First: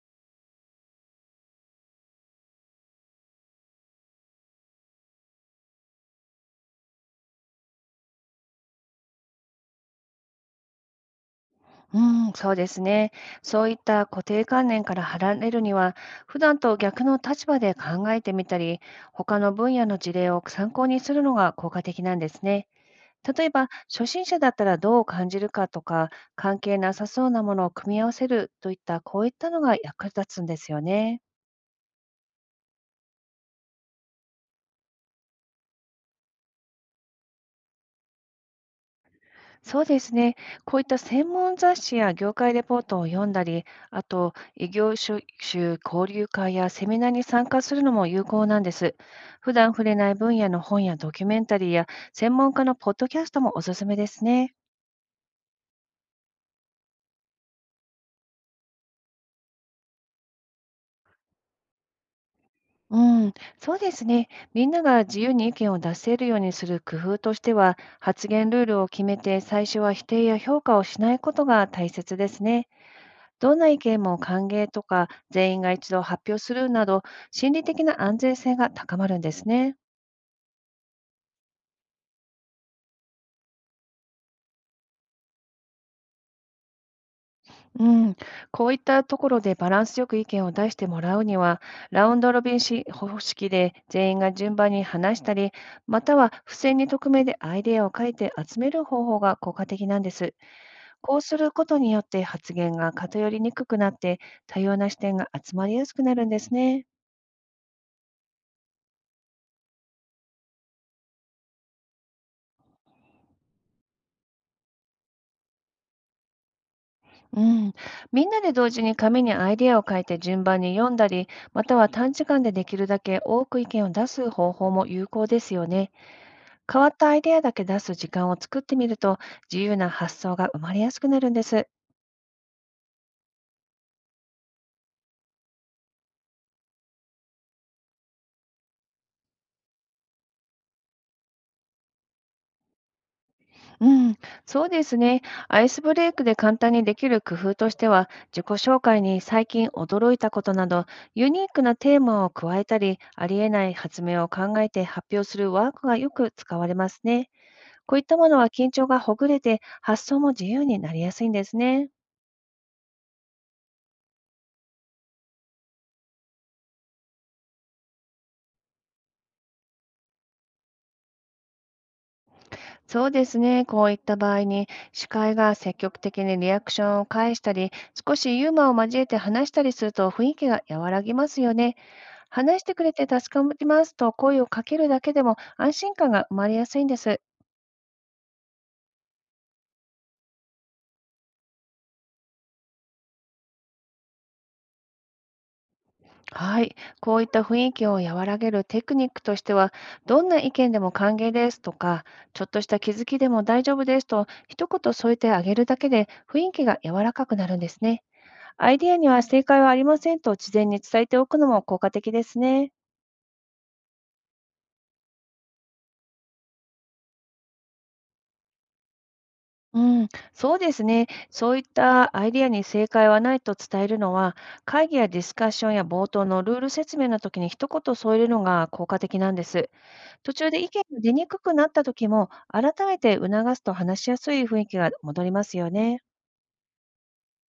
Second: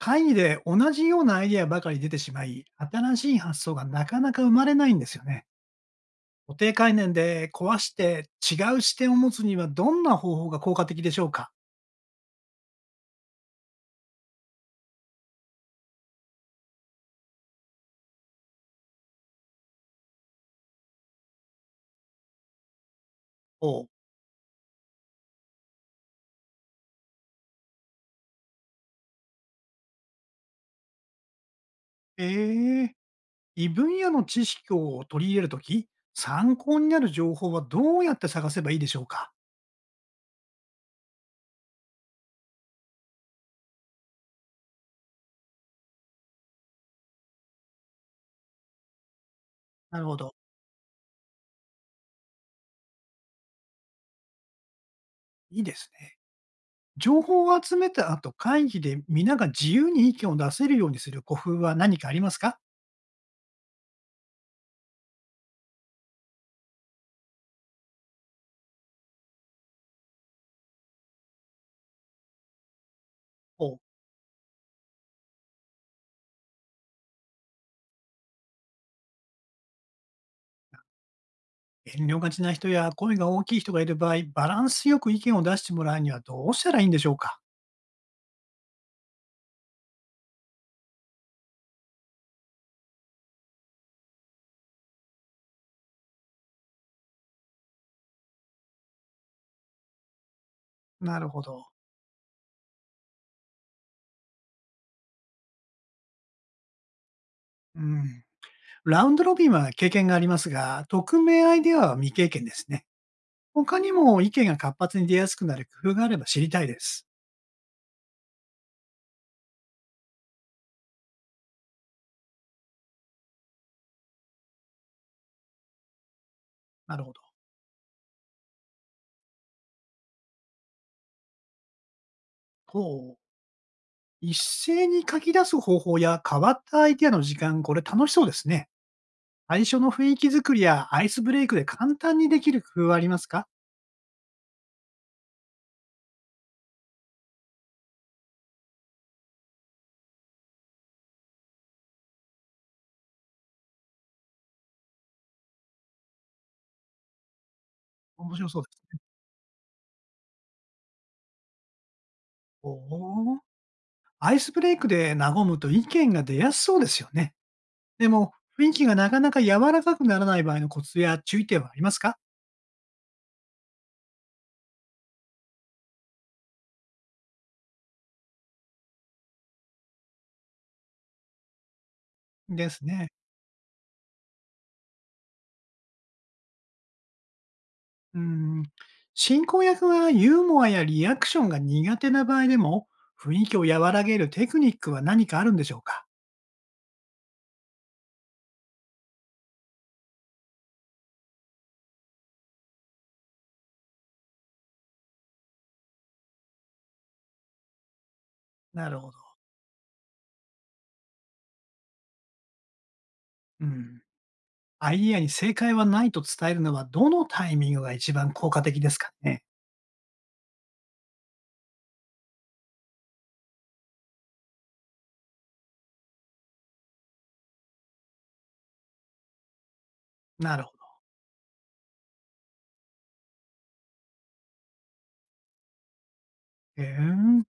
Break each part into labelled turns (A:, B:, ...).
A: 会議で同じようなアイデアばかり出てしまい、新しい発想がなかなか生まれないんですよね。固定概念で壊して違う視点を持つにはどんな方法が効果的でしょうか？
B: うそうですね。そういった固定観念から離れるには、普段と逆の立場で考えてみたり、他の分野の事例を参考にするのが効果的なんですね。例え
A: お
B: ば、
A: う。
B: 初心者だったらどう感じるかとか、関係なさそうなものを組み合わせるといった、こういったのが役立つんですよね。
A: えー、異分野の知識を取り入れるとき、参考になる情報はどうやって探せばいいでしょうか？
B: そうですね。こういった専門雑誌や業界レポートを読んだり、あと異業種交流会やセミナーに参加するのも有効なんです。普段触れ
A: なる
B: ない
A: ほど。
B: 分野の本やドキュメンタリーや専門家のポッドキャストもおすすめですね。
A: いいですね。情報を集めた後、会議で皆が自由に意見を出せるようにする工夫は何かありますか？
B: うん、そうですね。みんなが自由に意見を出せるようにする工夫としては、発言ルールを決めて、最初は否定や評価をしないことが大切ですね。どん
A: お
B: な
A: う。
B: 意見も歓迎とか、全員が一度発表するなど、心理的な安全性が高まるんですね。
A: 遠慮がちな人や声が大きい人がいる場合、バランスよく意見を出してもらうにはどうしたらいいんでしょうか？
B: うん、こういったところでバランスよく意見を出してもらうには、ラウンドロビンし方式で全員が順番に話したり、または付箋に匿名でアイデアを書いて集める方法が効果的なんです。こ
A: な
B: う
A: る
B: す
A: ほ
B: る
A: ど。
B: ことによって発言が偏りにくくなって、多様な視点が集まりやすくなるんですね。
A: うん。ラウンドロビンは経験がありますが、匿名アイデアは未経験ですね。他にも意見が活発に出やすくなる工夫があれば知りたいです。
B: うん、みんなで同時に紙にアイデアを書いて順番に読んだり、または短時間でできるだけ多く意見を出す方法も有効ですよね。変わっ
A: なる
B: た
A: ほ
B: ア
A: ど。
B: イデアだけ出す時間を作ってみると、自由な発想が生まれやすくなるんです。
A: ほう。一斉に書き出す方法や変わったアイデアの時間、これ楽しそうですね。最初の雰囲気作りやアイスブレイクで簡単にできる工夫はありますか？
B: うん、そうですね。アイスブレイクで簡単にできる工夫としては、自己紹介に最近驚いたことなど、ユニークなテーマを加えたり、ありえない発明を考えて発表するワークがよく使われますね。こういったも
A: 面
B: のは
A: 白そう
B: 緊
A: で
B: 張
A: す。
B: がほぐれて、発想も自由になりやすいんですね。
A: おお。アイスブレイクで和むと意見が出やすそうですよね。でも、雰囲気がなかなか柔らかくならない場合のコツや注意点はありますか？
B: そうですね。こういった場合に、司会が積極的にリアクションを返したり、少しユーモアを交えて話したりすると、雰囲気が和らぎますよね。話し
A: で
B: て
A: す
B: くれ
A: ね。
B: て助かりますと声をかけるだけでも、安心感が生まれやすいんです。
A: うん。進行役はユーモアやリアクションが苦手な場合でも、雰囲気を和らげるテクニックは何かあるんでしょうか？
B: はい、こういった雰囲気を和らげるテクニックとしては、どんな意見でも歓迎ですとか、ちょっとした気づきでも大丈夫ですと、一言添えてあげるだけで雰囲気が柔らかくなるんですね。アイデ
A: な
B: ィア
A: る
B: に
A: ほど。
B: は正解はありませんと事前に伝えておくのも効果的ですね。
A: うん。アイディアに正解はないと伝えるのは、どのタイミングが一番効果的ですかね？
B: うん、そうですね。そういったアイディアに正解はないと伝えるのは、会議やディスカッションや冒頭のルール説明の時に一言添えるのが効果的なんです。途中
A: な
B: で
A: る
B: 意
A: ほ
B: 見
A: ど。
B: が出にくくなった時も、改めて促すと話しやすい雰囲気が戻りますよね。
A: へえ。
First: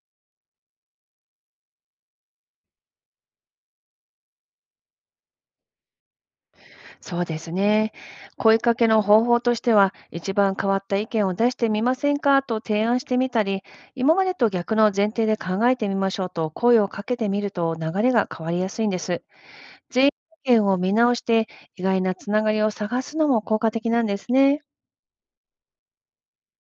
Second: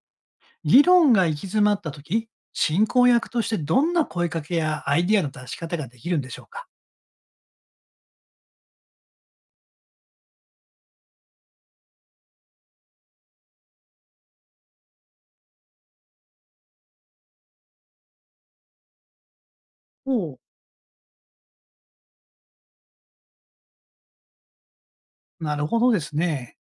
A: 議論が行き詰まった時、進行役としてどんな声かけやアイディアの出し方ができるんでしょうか？
B: そうですね。声かけの方法としては、一番変わった意見を出してみませんかと提案してみたり、今までと逆の前提で考えてみましょうと声をかけてみると、流れが変わりやすいんです。全
A: お
B: 員
A: う。
B: の意見を見直して、意外なつながりを探すのも効果的なんですね。
A: なるほどですね。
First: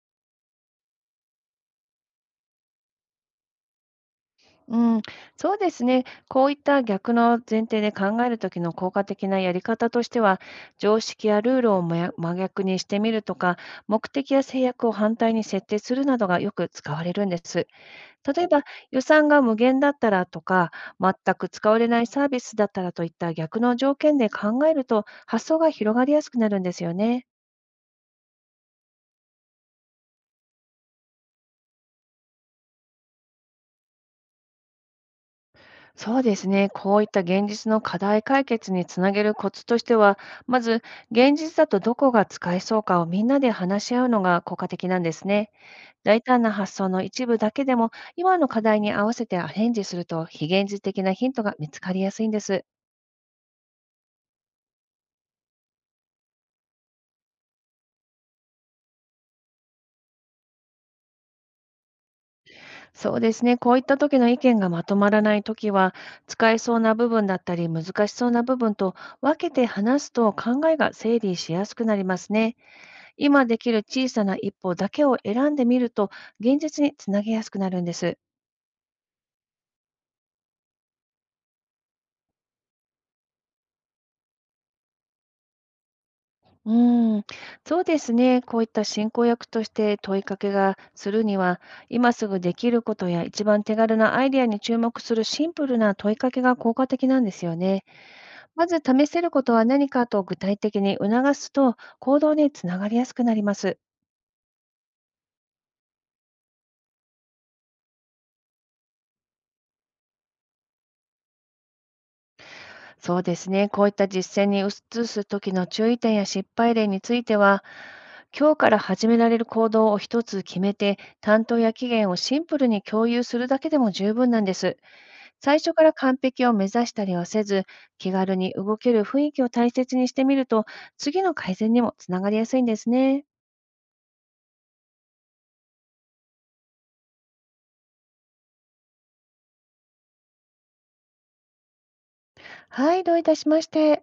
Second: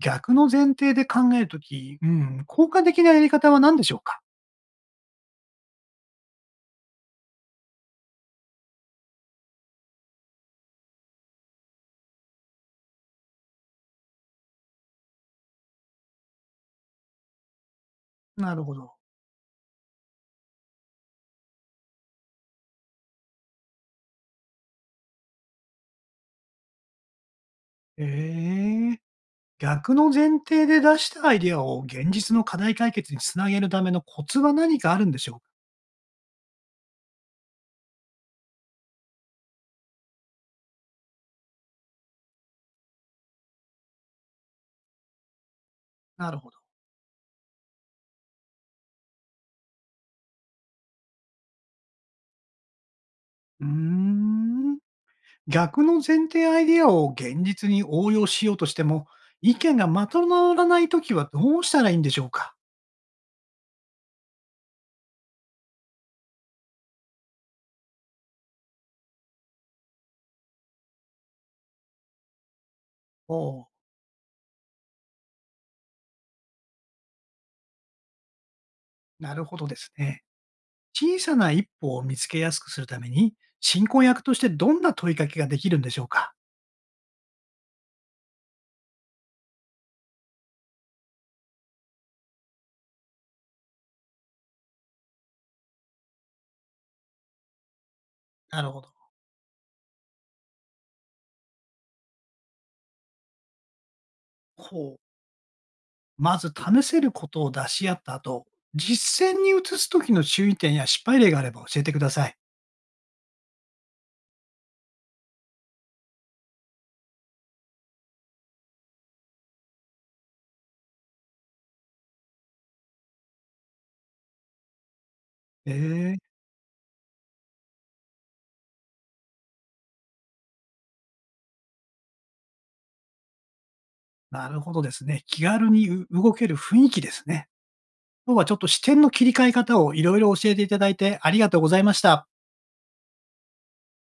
A: 逆の前提で考えるとき、うん、効果的なやり方は何でしょうか？
B: うん、そうですね。こういった逆の前提で考えるときの効果的なやり方としては、常識やルールをもや真逆にしてみるとか、目的や制約を反対に設定するなどがよく使われるんです。例え
A: な
B: ば、
A: るほど。
B: 予算が無限だったらとか、全く使われないサービスだったらといった逆の条件で考えると、発想が広がりやすくなるんですよね。
A: ええ。逆の前提で出したアイディアを現実の課題解決につなげるためのコツは何かあるんでしょうか？
B: そうですね。こういった現実の課題解決につなげるコツとしては、まず、現実だとどこが使えそうかをみんなで話し合うのが効果的なんですね。大
A: なる
B: 胆
A: ほ
B: な
A: ど。
B: 発想の一部だけでも、今の課題に合わせてアレンジすると、非現実的なヒントが見つかりやすいんです。
A: うーん。逆の前提アイデアを現実に応用しようとしても、意見がまとまらないときはどうしたらいいんでしょうか？
B: そうですね。こういった時の意見がまとまらない時は、使えそうな部分だったり、難しそうな部分と分けて話すと、考えが整理しやすくなりますね。
A: お
B: 今で
A: う。
B: きる小さな一歩だけを選んでみると、現実につなげやすくなるんです。
A: なるほどですね。小さな一歩を見つけやすくするために、進行役としてどんな問いかけができるんでしょうか？
B: うーん、そうですね。こういった進行役として問いかけがするには、今すぐできることや一番手軽なアイデアに注目するシンプルな問いかけが効果的なんですよね。
A: な
B: ま
A: る
B: ず
A: ほど。
B: 試せることは何かと具体的に促すと、行動につながりやすくなります。
A: ほう。まず試せることを出し合った後、実践に移すときの注意点や失敗例があれば教えてください。
B: そうですね。こういった実践に移す時の注意点や失敗例については、今日から始められる行動を一つ決めて、担当や期限をシンプルに共有するだけでも十分なんです。最初から
A: え
B: 完
A: え。
B: 璧を目指したりはせず、気軽に動ける雰囲気を大切にしてみると、次の改善にもつながりやすいんですね。
A: なるほどですね。気軽にう動ける雰囲気ですね。今日はちょっと視点の切り替え方をいろいろ教えていただいてありがとうございました。
B: はい、どういたしまして。